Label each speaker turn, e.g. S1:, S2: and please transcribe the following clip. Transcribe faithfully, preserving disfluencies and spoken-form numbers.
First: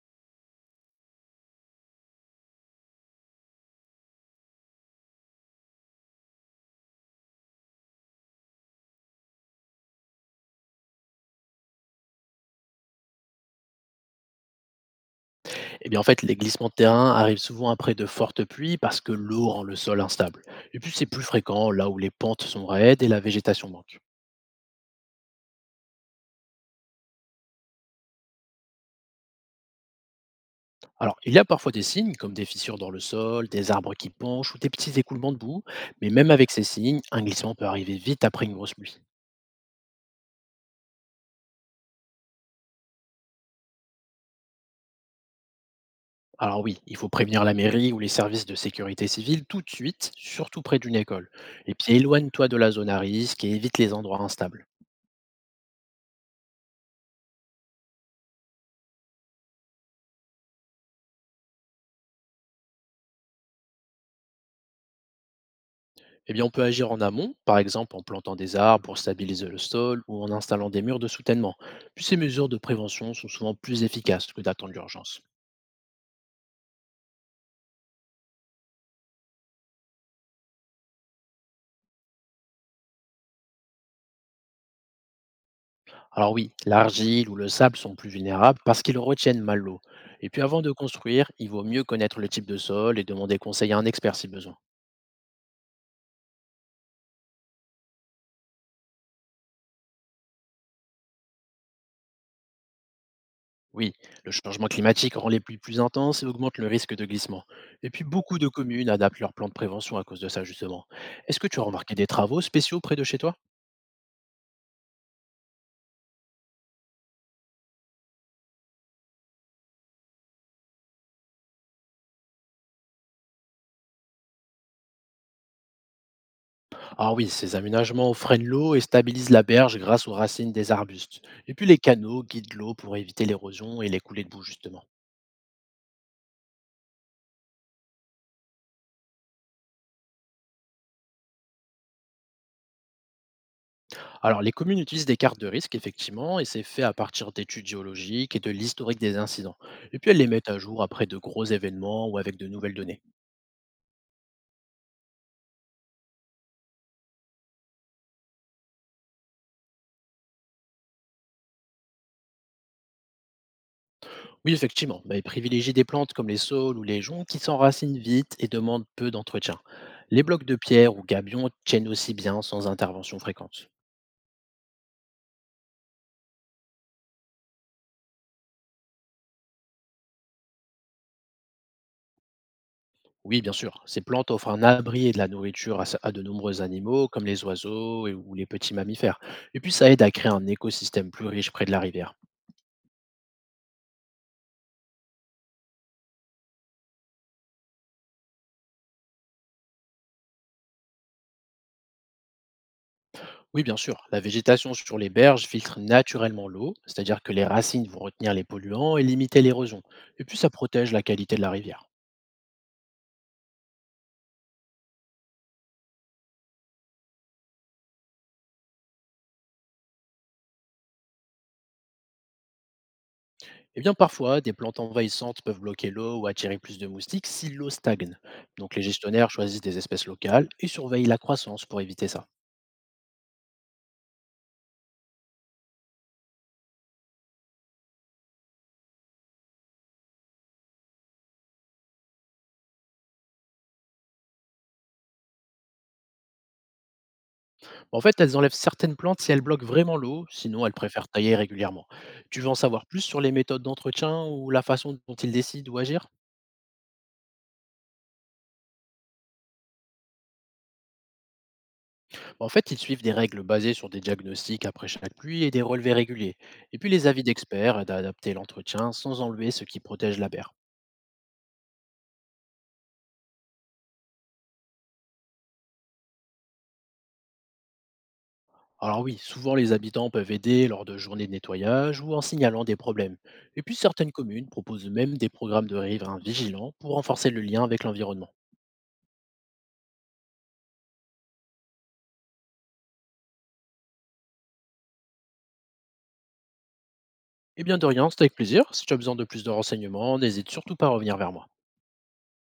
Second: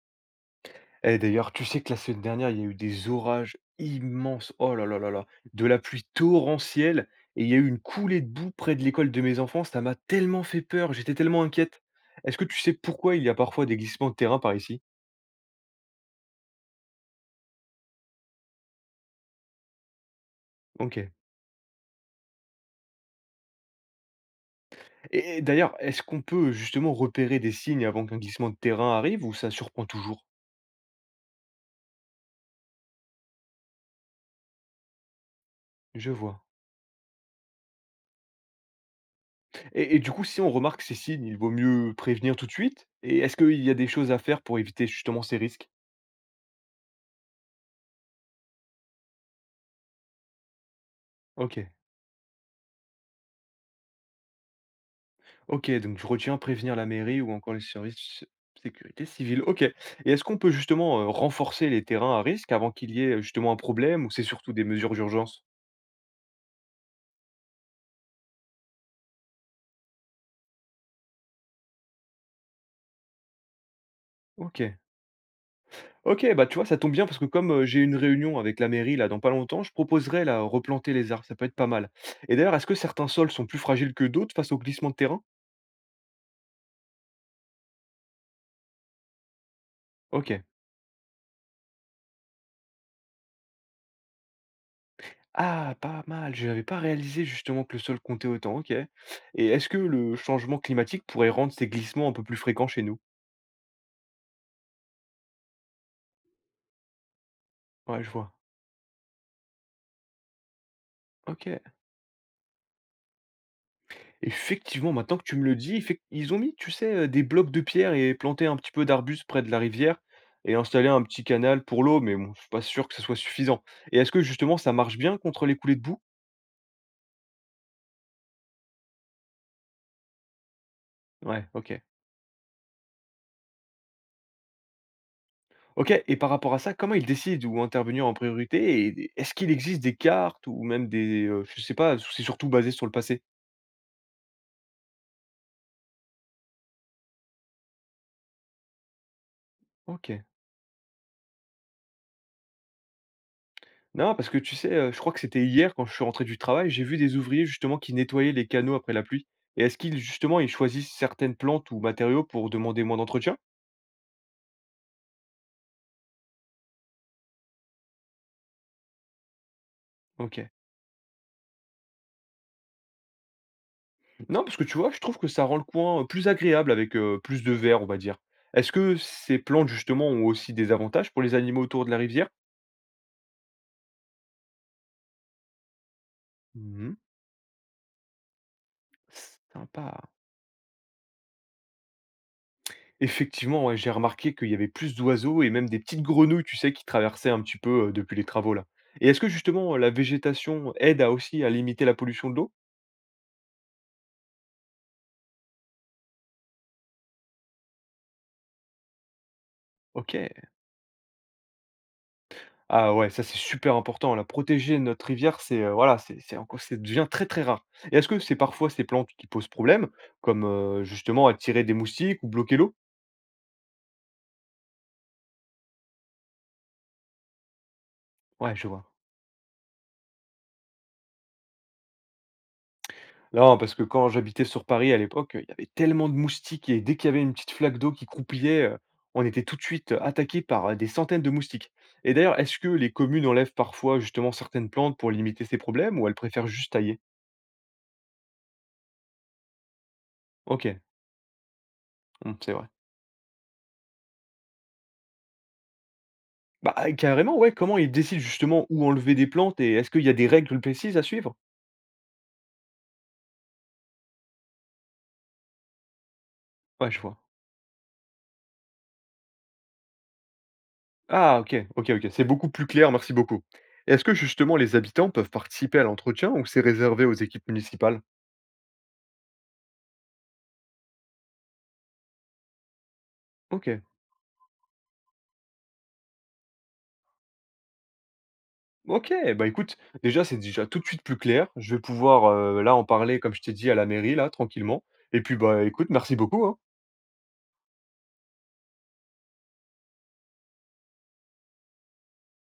S1: Eh d'ailleurs, tu sais que la semaine dernière, il y a eu des orages immenses. Oh là là là là, de la pluie torrentielle et il y a eu une coulée de boue près de l'école de mes enfants. Ça m'a tellement fait peur, j'étais tellement inquiète. Est-ce que tu sais pourquoi il y a parfois des glissements de terrain par ici?
S2: Eh bien, en fait, les glissements de terrain arrivent souvent après de fortes pluies parce que l'eau rend le sol instable. Et puis, c'est
S1: Ok.
S2: plus fréquent là où les pentes sont raides et la végétation manque.
S1: Et d'ailleurs, est-ce qu'on peut justement repérer des signes avant qu'un glissement de terrain arrive ou ça surprend toujours?
S2: Alors, il y a parfois des signes, comme des fissures dans le sol, des arbres qui penchent ou des petits écoulements de boue, mais
S1: Je
S2: même
S1: vois.
S2: avec ces signes, un glissement peut arriver vite après une grosse pluie.
S1: Et, et du coup, si on remarque ces signes, il vaut mieux prévenir tout de suite. Et est-ce qu'il y a des choses à faire pour éviter justement ces risques?
S2: Alors oui, il faut prévenir la mairie ou les services de sécurité civile tout de suite, surtout près d'une école.
S1: Ok.
S2: Et puis éloigne-toi de la zone à risque et évite les endroits instables.
S1: OK, donc je retiens prévenir la mairie ou encore les services de sécurité civile. OK. Et est-ce qu'on peut justement heu, renforcer les terrains à risque avant qu'il y ait, heu, justement un problème, ou c'est surtout des mesures d'urgence?
S2: Eh bien, on peut agir en amont, par exemple en plantant des arbres pour stabiliser le sol ou en installant des murs de soutènement. Puis ces mesures de prévention sont souvent plus efficaces que d'attendre
S1: OK.
S2: l'urgence.
S1: OK, bah, tu vois, ça tombe bien parce que comme, heu, j'ai une réunion avec la mairie là dans pas longtemps, je proposerais là, replanter les arbres, ça peut être pas mal. Et d'ailleurs, est-ce que certains sols sont plus fragiles que d'autres face aux glissements de terrain?
S2: Alors oui, l'argile ou le sable sont plus vulnérables parce qu'ils retiennent mal l'eau. Et puis
S1: OK.
S2: avant de construire, il vaut mieux connaître le type de sol et demander conseil à un expert si besoin.
S1: Ah, pas mal, je n'avais pas réalisé justement que le sol comptait autant, OK. Et est-ce que le changement climatique pourrait rendre ces glissements un peu plus fréquents chez nous?
S2: Oui, le changement climatique rend les pluies plus intenses et augmente le risque de glissement. Et puis
S1: Ouais, je vois.
S2: beaucoup de communes adaptent leur plan de prévention à cause de ça justement. Est-ce que tu
S1: OK.
S2: as remarqué des travaux spéciaux près de chez toi?
S1: Effectivement, maintenant que tu me le dis, effec- ils ont mis, tu sais, euh, des blocs de pierre et planté un petit peu d'arbustes près de la rivière et installé un petit canal pour l'eau, mais bon, je suis pas sûr que ce soit suffisant. Et est-ce que justement ça marche bien contre les coulées de boue?
S2: Ah oui, ces aménagements freinent l'eau et stabilisent la berge grâce aux racines des arbustes.
S1: Ouais,
S2: Et puis les
S1: ok.
S2: canaux guident l'eau pour éviter l'érosion et les coulées de boue justement.
S1: Ok, et par rapport à ça, comment ils décident où intervenir en priorité? Et est-ce qu'il existe des cartes ou même des. Euh, je sais pas, c'est surtout basé sur le passé?
S2: Alors, les communes utilisent des cartes de risque, effectivement, et c'est fait à partir d'études géologiques et de l'historique des incidents. Et puis,
S1: Ok.
S2: elles les mettent à jour après de gros événements ou avec de nouvelles données.
S1: Non, parce que tu sais, heu, je crois que c'était hier quand je suis rentré du travail, j'ai vu des ouvriers justement qui nettoyaient les canaux après la pluie. Et est-ce qu'ils justement, ils choisissent certaines plantes ou matériaux pour demander moins d'entretien?
S2: Oui, effectivement, bah, elles privilégient des plantes comme les saules ou les joncs qui s'enracinent vite et demandent peu d'entretien. Les blocs
S1: OK.
S2: de pierre ou gabions tiennent aussi bien sans intervention fréquente.
S1: Non, parce que tu vois, je trouve que ça rend le coin, heu, plus agréable avec, heu, plus de verre, on va dire. Est-ce que ces plantes justement ont aussi des avantages pour les animaux autour de la rivière?
S2: Oui, bien sûr. Ces plantes offrent un abri et de la nourriture à, ce- à de nombreux
S1: Mmh.
S2: animaux, comme les oiseaux et- ou les petits mammifères. Et puis,
S1: Sympa.
S2: ça aide à créer un écosystème plus riche près de la rivière.
S1: Effectivement, ouais, j'ai remarqué qu'il y avait plus d'oiseaux et même des petites grenouilles, tu sais, qui traversaient un petit peu, heu, depuis les travaux là. Et est-ce que justement, la végétation aide à aussi à limiter la pollution de l'eau?
S2: Oui, bien sûr. La végétation sur les berges filtre naturellement l'eau, c'est-à-dire que les racines vont retenir les polluants et limiter l'érosion. Et
S1: OK.
S2: puis ça protège la qualité de la rivière.
S1: Ah ouais, ça, c'est super important, hein. La protéger notre rivière, c'est, heu, voilà, c'est c'est encore, ça devient très, très rare. Et est-ce que c'est parfois ces plantes qui posent problème, comme, heu, justement attirer des moustiques ou bloquer l'eau?
S2: Eh bien, parfois, des plantes envahissantes peuvent bloquer l'eau ou attirer plus de moustiques si l'eau stagne.
S1: Ouais, je
S2: Donc les
S1: vois.
S2: gestionnaires choisissent des espèces locales et surveillent la croissance pour éviter ça.
S1: Non, parce que quand j'habitais sur Paris à l'époque, il y avait tellement de moustiques et dès qu'il y avait une petite flaque d'eau qui croupillait, heu, on était tout de suite euh, attaqué par, heu, des centaines de moustiques. Et d'ailleurs, est-ce que les communes enlèvent parfois justement certaines plantes pour limiter ces problèmes, ou elles préfèrent juste tailler?
S2: En fait, elles enlèvent certaines plantes si elles bloquent vraiment l'eau, sinon elles
S1: OK,
S2: préfèrent tailler régulièrement.
S1: mmh,
S2: Tu veux
S1: c'est
S2: en
S1: vrai.
S2: savoir plus sur les méthodes d'entretien ou la façon dont ils décident ou agir?
S1: Bah, ah, carrément, ouais. Comment ils décident justement où enlever des plantes, et est-ce qu'il y a des règles précises à suivre?
S2: Bah, En fait, ils suivent des règles basées sur des diagnostics après chaque pluie et des relevés réguliers. Et puis
S1: Ouais, je
S2: les
S1: vois.
S2: avis d'experts aident à adapter l'entretien sans enlever ce qui protège la berre.
S1: Ah OK, OK, OK, c'est beaucoup plus clair, merci beaucoup. Est-ce que justement les habitants peuvent participer à l'entretien ou c'est réservé aux équipes municipales?
S2: Alors oui, souvent les habitants peuvent aider lors de journées de nettoyage ou en signalant des problèmes. Et puis
S1: OK.
S2: certaines communes proposent même des programmes de riverains vigilants pour renforcer le lien avec l'environnement.
S1: OK, bah, écoute, déjà, c'est déjà tout de suite plus clair. Je vais pouvoir, heu, là, en parler, comme je t'ai dit, à la mairie, là, tranquillement, et puis, bah, écoute, merci beaucoup, hein.
S2: Eh bien, de rien, c'était avec plaisir. Si tu as besoin de plus de renseignements, n'hésite surtout pas à revenir vers moi.